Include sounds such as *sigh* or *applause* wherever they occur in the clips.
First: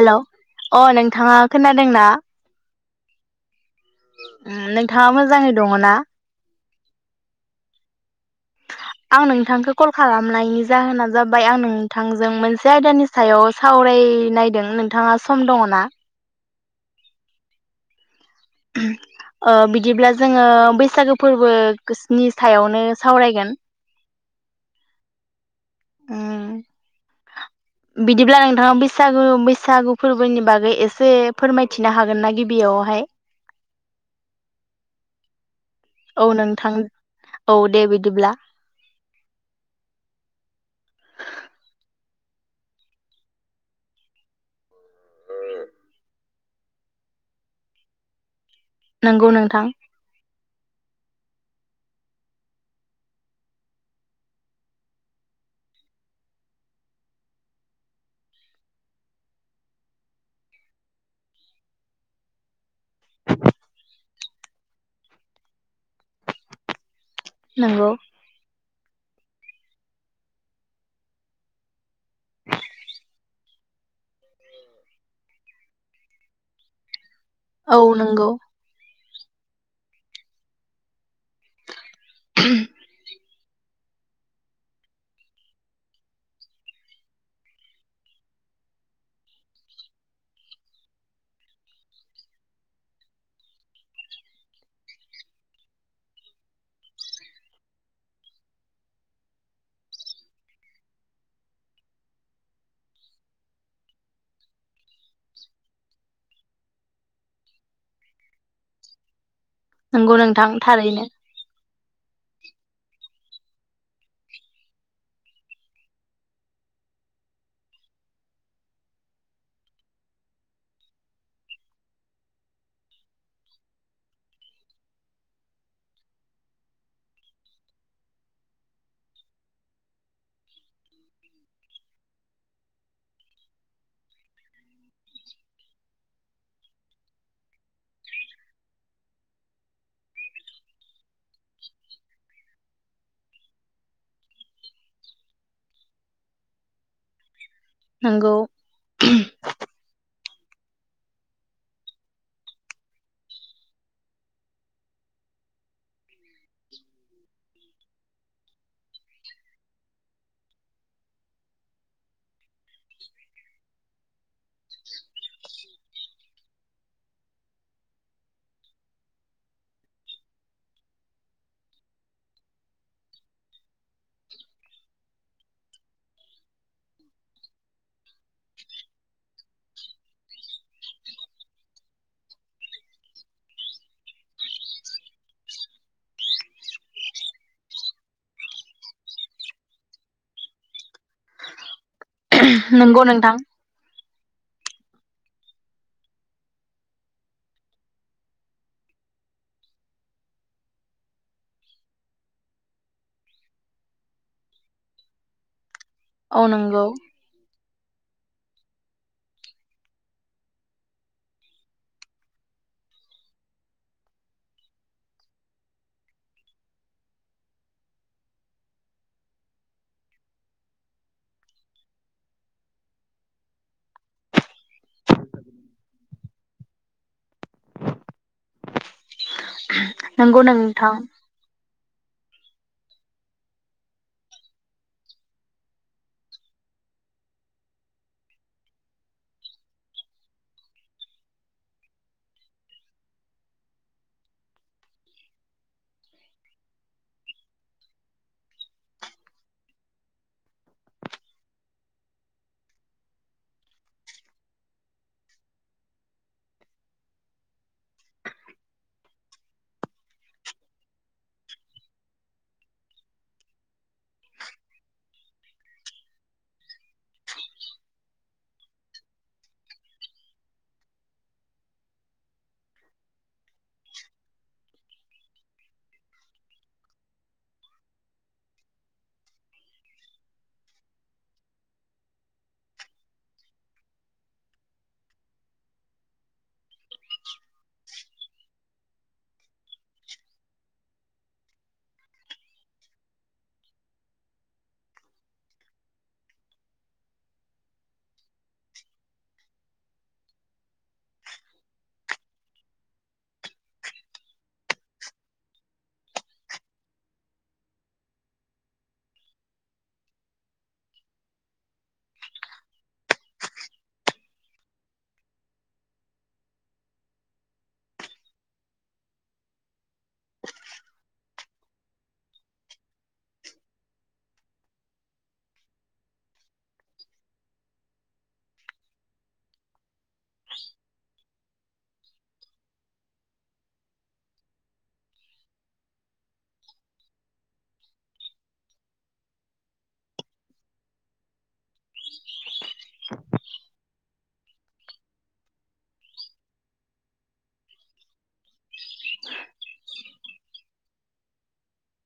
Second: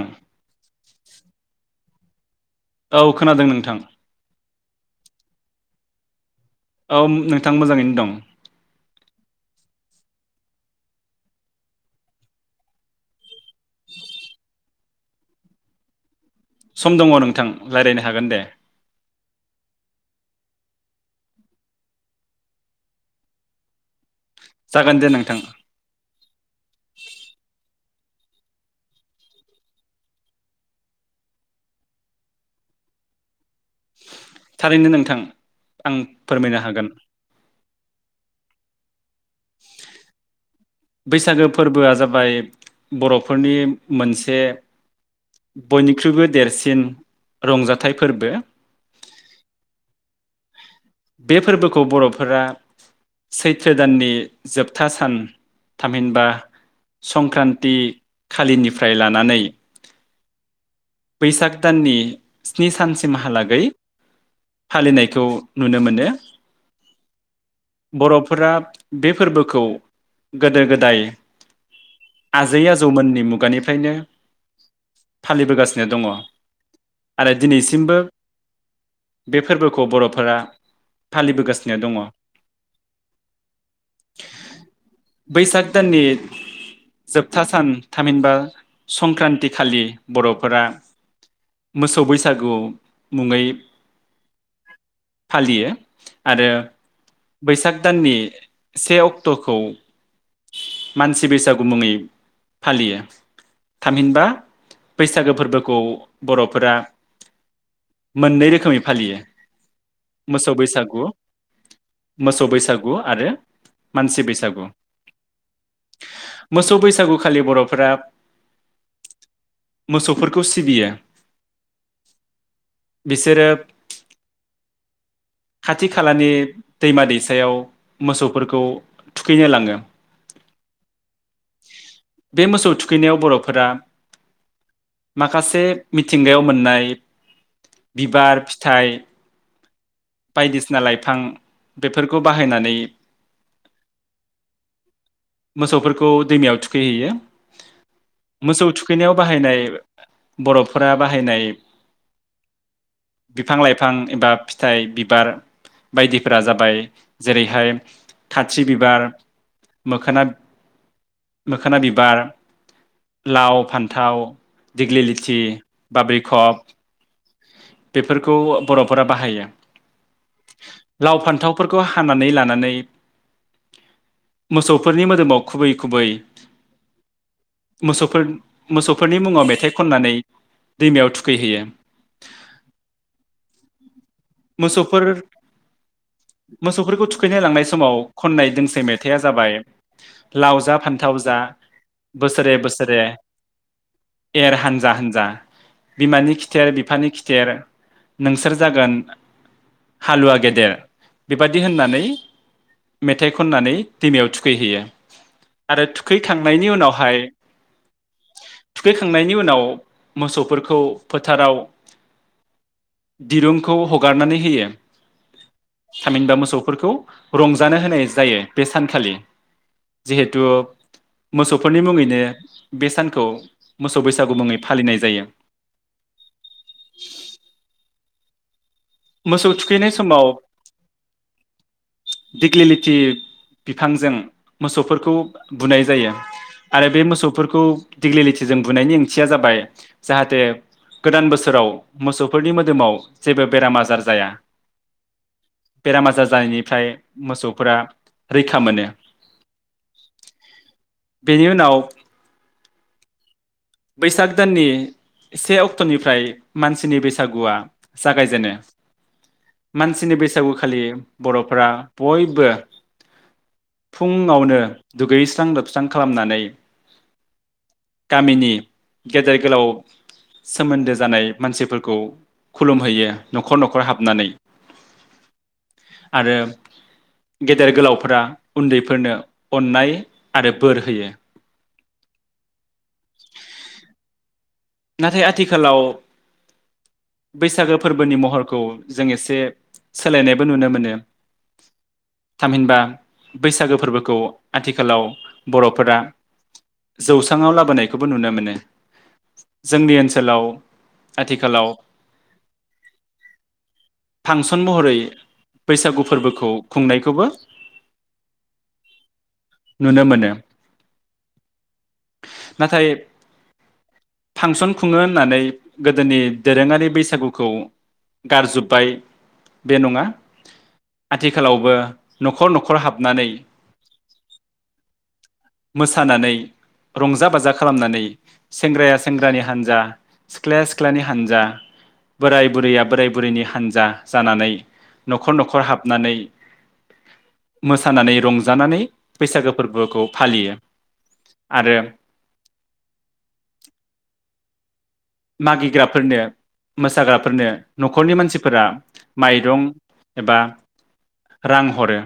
Hello अ नोंथाङा खोनादोंना? औ खोनादों नोंथां। उम नोंथाङा मोजाङै दङ ना? औ नोंथां मोजाङैनो दं। आं नोंथांखौ कल खालामनायनि जाहोना जाबाय आं नोंथांजों मोनसे आयदानि सायाव सावरायनायदों नों नोंथाङा सम दङ ना? सम दङ नोंथां रायज्लायनो हागोन दे। ओ बिदिब्ला जोङो बैसागो फोरबोनि गोस्नि सायावनो सावरायगोन। जागोन दे नोंथां। उम बिदिब्ला नोंथाङा बैसागु बैसागु फोरबोनि बागै एसे फोरमायथिनो हागोनना गिबियावहाय? थारैनो नोंथां आं औ फोरमायनो नोंथां हागोन औ दे बिदिब्ला बैसागो फोरबोआ जाबाय बर'फोरनि मोनसे बयनिख्रुइबो देरसिन रंजाथाइ फोरबो। नंगौ नोंथां बे फोरबोखौ बर'फोरा सैथ्रो दाननि जोबथा सान थामहिनबा संक्रान्ति खालिनिफ्राय लानानै बैसाग दाननि स्नि सानसिमहालागै फालिनायखौ नुनो मोनो नंगौ बर'फोरा बे फोरबोखौ गोदो गोदाय आजै आजौमोननि मुगानिफ्रायनो फालिबोगासिनो दङ। आरो औ दिनैसिमबो नंगौ बे फोरबोखौ बर'फोरा फालिबोगासिनो दङ। बैसाग दाननि जोबथा सान थामहिनबा संक्रान्ति खालि बर' फोरा मोसौ बैसागु मुङै फालियो आरो बैसाग दाननि से अक्ट'खौ मानसि बैसागु मुङै फालियो थामहिनबा बैसागो फोरबोखौ बर'फोरा मोननै रोखोमै फालियो। नंगौ नोंथां मोसौ बैसागु थारैनो मोसौ बैसागु आरो मानसि बैसागु मोसौ बैसागु खालि बर'फोरा मोसौफोरखौ सिबियो बिसोरो खाथि खालानि दैमा दैसायाव मोसौफोरखौ थुखैनो लाङो बे मोसौ थुखैनायाव बर'फोरा माखासे मिथिंगायाव मोननाय बिबार फिथाइ बायदिसिना लाइफां बेफोरखौ बाहायनानै मोसौफोरखौ दैमायाव थुखैहैयो। नंगौ मोसौ थुखैनायाव बाहायनाय बर'फोरा बाहायनाय बिफां लाइफां एबा फिथाइ बिबार बायदिफोरा जाबाय जेरैहाय थारसि बिबार मोखोना मोखोना बिबार लाव फान्थाव दिग्लि लिथि बाग्रिखब बेफोरखौ बर'फोरा बाहायो लाव फान्थावफोरखौ हानानै लानानै मोसौफोरनि मोदोमाव खुबै खुबै मोसौफोर मोसौफोरनि मुङाव मेथाइ खननानै दैमायाव थुखैहैयो। मोसौफोर मोसौफोरखौ थुखैनो लांनाय समाव खननाय दोंसे मेथाइआ जाबाय लाव जा फान्थाव जा बोसोरे बोसोरे नंगौ नोंथां एर हानजा हानजा बिमानि खिथेर बिफानि खिथेर नोंसोर जागोन हालुवा गेदेर बेबादि होननानै मेथाइ खननानै दैमायाव थुखैहैयो। आरो औ थुखैखांनायनि नंगौ उनावहाय थुखैखांनायनि उनाव मोसौफोरखौ फोथाराव दिरुंखौ हगारनानै होयो थामहिनबा मोसौफोरखौ रंजानो होनाय जायो बे सानखालि जिहेथु मोसौफोरनि मुङैनो बे सानखौ मोसौ बैसागु मुङै फालिनाय जायो। मोसौ थुखैनाय नंगौ नोंथां दिग्लि लिथि बिफांजों मोसौफोरखौ बुनाय जायो आरो बे मोसौफोरखौ दिग्लि लिथिजों बुनायनि ओंथिया जाबाय जाहाथे गोदान बोसोराव मोसौफोरनि मोदोमाव जेबो बेराम आजार जाया बेराम आजार जानायनिफ्राय मोसौफोरा रैखा मोनो बेनि उनाव बैसाग दाननि से अक्ट'निफ्राय मानसिनि बैसागुआ जागायजेनो मानसिनि बैसागु खालि बर'फोरा बयबो फुङावनो दुगैस्रां लोबस्रां खालामनानै गामिनि गेदेर गोलाव सोमोन्दो जानाय मानसिफोरखौ खुलुमहैयो न'खर न'खर हाबनानै आरो गेदेर गोलावफोरा उन्दैफोरनो अननाय आरो बोर होयो। *inaudible* नाथाय आथिखालाव बैसागु फोरबोनि महरखौ जों एसे सोलायनायबो नुनो मोनो थामहिनबा बैसागु फोरबोखौ आथिखालाव बर'फोरा जौस्राङाव लाबोनायखौबो नुनो मोनो। जोंनि ओनसोलाव आथिखालाव फांसन महरै बैसागु फोरबोखौ खुंनायखौबो नुनो मोनो। नाथाय फांसन खुङो होननानै गोदोनि दोरोङारि बैसागुखौ गारजोबबाय बे नङा। आथिखालावबो न'खर न'खर हाबनानै मोसानानै रंजा बाजा खालामनानै सेंग्राया सेंग्रानि हान्जा सिख्लाया सिख्लानि हानजा बोराय बुरैया बोराय बुरैनि हानजा जानानै न'खर न'खर हाबनानै मोसानानै रंजानानै बैसागु फोरबोखौ फालियो आरो *inaudible* मागिग्राफोरनो मोसाग्राफोरनो न'खरनि मानसिफोरा माइरं एबा रां हरो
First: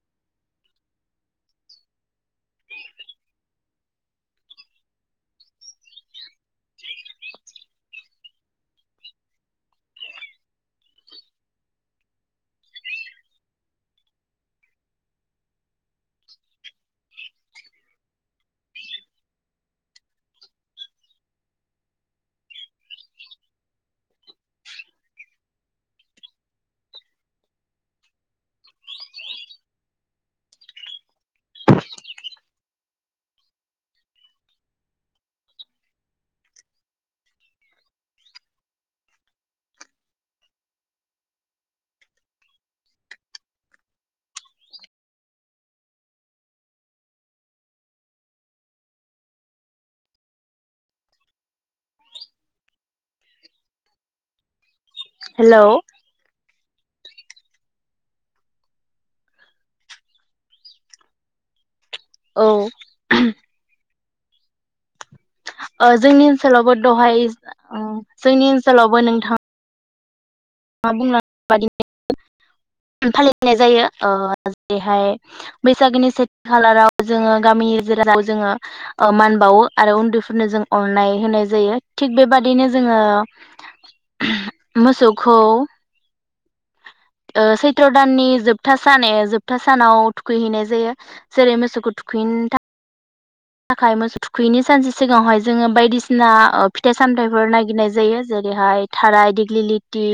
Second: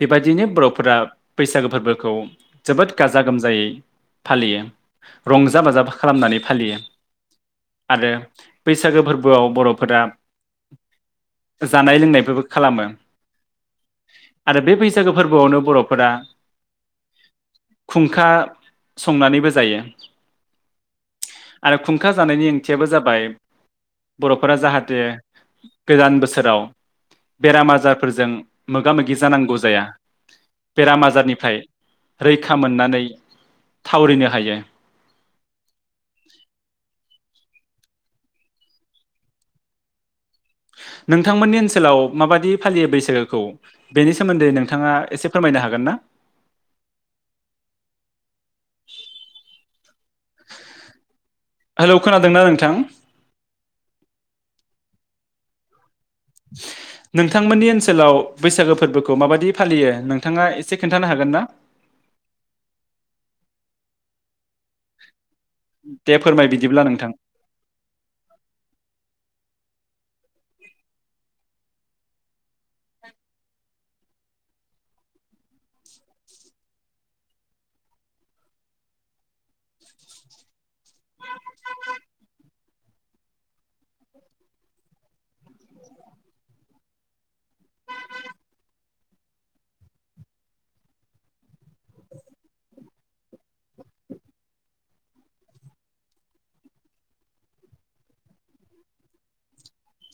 बेबाय दिनो बर'फोरा बैसागु फोरबोखौ जोबोद गाजा गोमजायै फालियो। रंजा-बाजा खालामनानै फालियो आरो बैसागु फोरबो आव बर'फोरा जानाय लोंनाय फोरबो खालामो, आरो बे बैसागो फोरबो आवनो बर' फोरा खुंखा संनानैबो जायो। आरो खुंखा जानायनि ओंथियाबो जाबाय बर'फोरा जाहाथे गोदान बोसोराव बेराम आजार फोरजों मोगा मोगि जानांगौ जाया बेराम आजार निफ्राय रैखा मोननानै थावरिनो हायो। *inaudible* नोंथां मोननि ओनसोलाव माबादि फालियो बैसागुखौ बेनि सोमोन्दै नोंथाङा एसे फोरमायनो हागोन ना? हेल' खोनादोंना नोंथां? हेल' नोंथां मोननि ओनसोलाव बैसागु फोरबोखौ माबायदि फालियो नोंथाङा एसे खोन्थानो हागोन ना? औ *inaudible* *inaudible* ओ दे जोंनि फोरमाय ओनसोलावबो बिदिब्ला नोंथां दहाय ओ जोंनि ओनसोलावबो नोंथां ङा बुंलां बादि *unintelligible* फालिनाय जायो ओ जेरैहाय बैसागुनि सेथि खालाराव जोङो गामिनि रायजो राजाखौ मान बावो आरो उन्दैफोरनो जोङो अननाय होनाय जायो थिग बेबादिनो जोङो *unintelligible* मोसौ खौ ओ सैथ्र दाननि जोबथा सान ए जोबथा सानाव थुखै हैनाय जायो। जेरै मोसौखौ थुखैैनो थाखाय थाखाय मोसौ थुखैयैनि सानसे सिगाङाव हाय जोङो बायदिसिना फिथाइ सामथाइ फोर नायगिरनाय जायो जेरैहाय थाराय दिग्लि लिथि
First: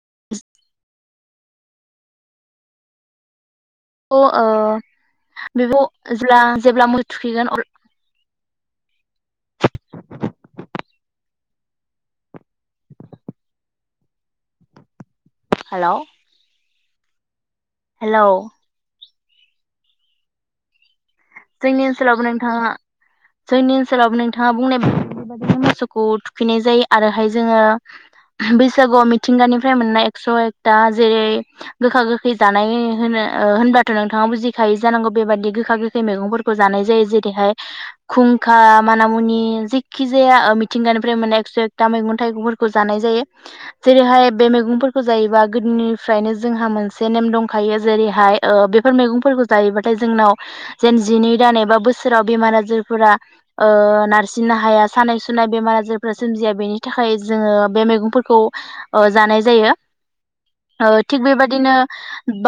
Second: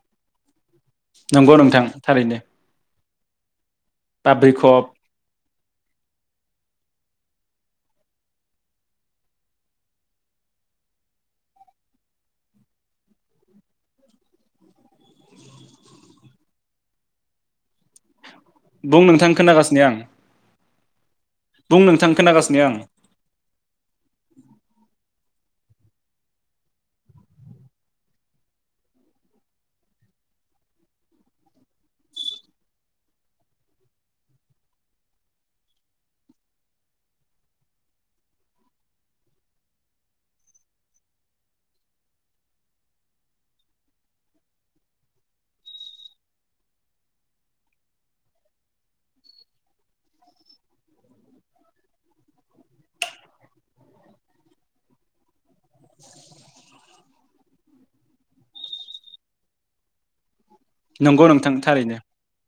*unintelligible* नंगौ नोंथां थारैनो। अ ओ बाब्रैखब बिब *unintelligible* ला जेब्ला *unintelligible* थुखैगोन अ हेल' हेल' बुं नोंथां खोनागासिनो आं। बुं जोंनि नोंथां ओनसोलावबो खोनागासिनो नोंथाङा आं जोंनि ओनसोलावबो नोंथाङा बुंनाय *unintelligible* मोसौखौ थुखैनाय जायो आरोहाय जोङो बैसागु आव मिथिंगा निफ्राय मोननाय एकस' एकथा जेरै गोखा गोखै जानाय होनो होनबाथ' नोंथाङा बुजिखायो जानांगौ बेबादि गोखा गोखै खै मैगं फोरखौ जानाय जायो जेरैहाय खुंखा, माना-मुनि, जिखि जाया मिथिंगा निफ्राय मोननाय एकस' एकता मैगं थाइगं फोरखौ जानाय जायो जेरैहाय बे मैगं फोरखौ जायोबा गोदोनि फ्रायनो जोंहा मोनसे नेम दंखायो जेरैहाय ओ बेफोर मैगंफोरखौ जायोबाथाय जोंनाव जेन जिनै दान एबा बोसोराव बेमार आजार फोरा ओ नारसिननो हाया, सानाय सुनाय बेमार आजार फोरा सोमजिया बेनि थाखाय जोङो बे मैगं फोरखौ ओ जानाय जायो। ओ थिग नंगौ नोंथां बेबादिनो थारैनो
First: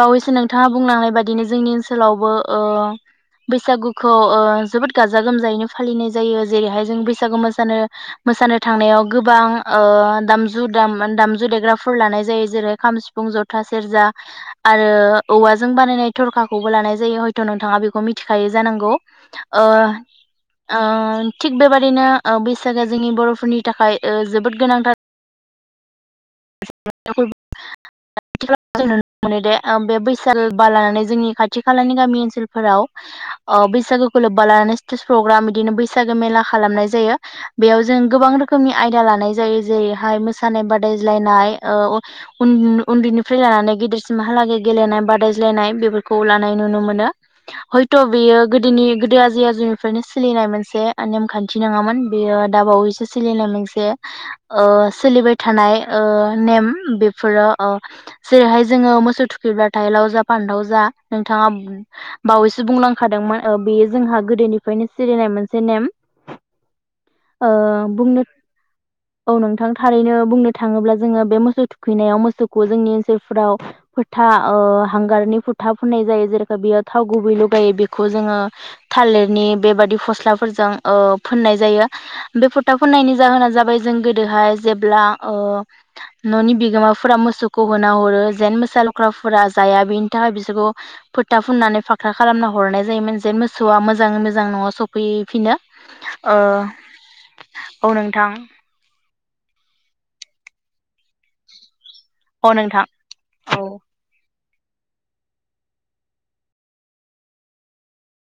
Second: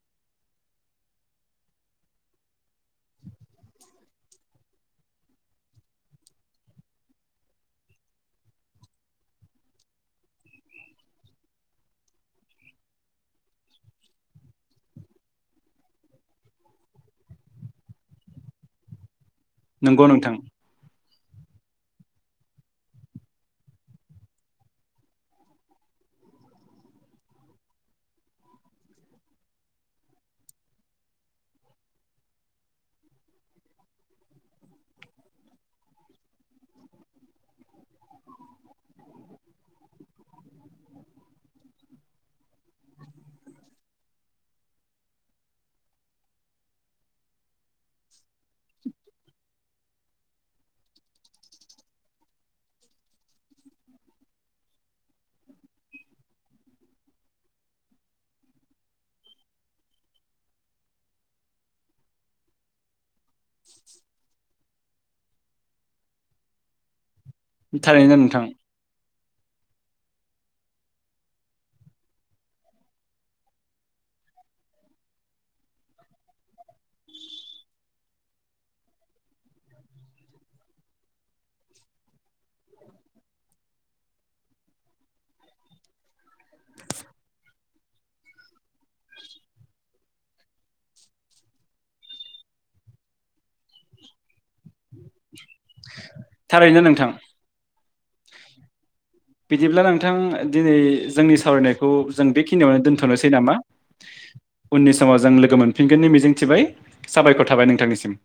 बावैसो बिथाङा बुंलांनाय बादिनो जोंनि ओनसोलावबो ओ बैसागुखौ ओ जोबोद गाजा गोमजायैनो फालिनाय जायो जेरैहाय जों बैसागु मोसानो मोसानो थांनायाव गोबां ओ दामजु दाम दामजु देग्राफोर लानाय जायो जेरै खाम, सिफुं, जथा, सेरजा आरो औवाजों बानायनाय थरखा खौबो लानाय जायो हयथ' नोंथाङा बेखौ *unintelligible* थिखायो जानांगौ। ओ नंगौ नोंथां ओ थिग बेबादिनो ओ बैसागआ जोंनि बर'फोरनि थाखाय ओ जोबोद गोनांथार *unintelligible* ओ बे बैसागो बा लानानै जोंनि खाथि खालानि गामि ओनसोलाव फोराव ओ बैसागोखौ लोब्बा लानानै स्टेज प्रग्राम बिदिनो बैसागो मेला खालामनाय जायो। बेयाव जों गोबां रोखोमनि आयदा लानाय जायो जेरैहाय मोसानाय बादायज्लायनाय ओ उन उन्दै निफ्राय लानानै गेदेरसिम हालागै गेलेनाय बादाय ज्लायनाय बेफोरखौ लानाय नुनो मोनो। हयथ' थ' बेयो गोदोनि गोदो आजै आजौ निफ्रायनो सोलिनाय मोनसे नेमखान्थि नङामोन, बेयो दा बावैसो सोलिनाय मोनसे ओ सोलिबाय थानाय ओ नेम बेफोरो ओ जेरैहाय जोङो मोसौ थुखैब्ला थाइ लाव जा, फान्थाव जा, नोंथाङा बावैसो बुंलां खादोंमोन बेयो जोंहा गोदोनिफ्रायनो सिलिनाय मोनसे नेम। ओ थारैनो बुंनो नोंथां। औ नोंथां थारैनो बुंनो थाङोब्ला जोङो बे मोसौ थुखै नायाव मोसौखौ जोंनि ओनसोल फ्राव ओ फोथा हांगारनि फोथा फुननाय जायो जेरेखा बेयो थाव गुबैल' बेखौ जोङो थालिरनि बेबादि फस्ला फोरजों ओ फोननाय जायो बे फोथा फुननायनि जाहोना जाबाय जों गोदोहाय जेब्ला ओ न'नि बिगोमा फोरा मोसौखौ होना हरो जेन मोसा लख्राफोरा जाया बेनि थाखाय बिसोरखौ फोथा फुननानै फाख्रा खालामना हरनाय जायोमोन जेन मोसौआ मोजाङै मोजां नङा सफै फिनो। थारैनो नोंथां। औ नोंथां बिदिब्ला नोंथां दिनै जोंनि सावरायनाय खौ जों अ बेखिनियावनो नोंथां दोनथ'नोसै नामा? औ उननि समाव जों लोगो मोनफिनगोननि मिजिं थिबाय साबायखर थाबाय नोंथांनिसिम।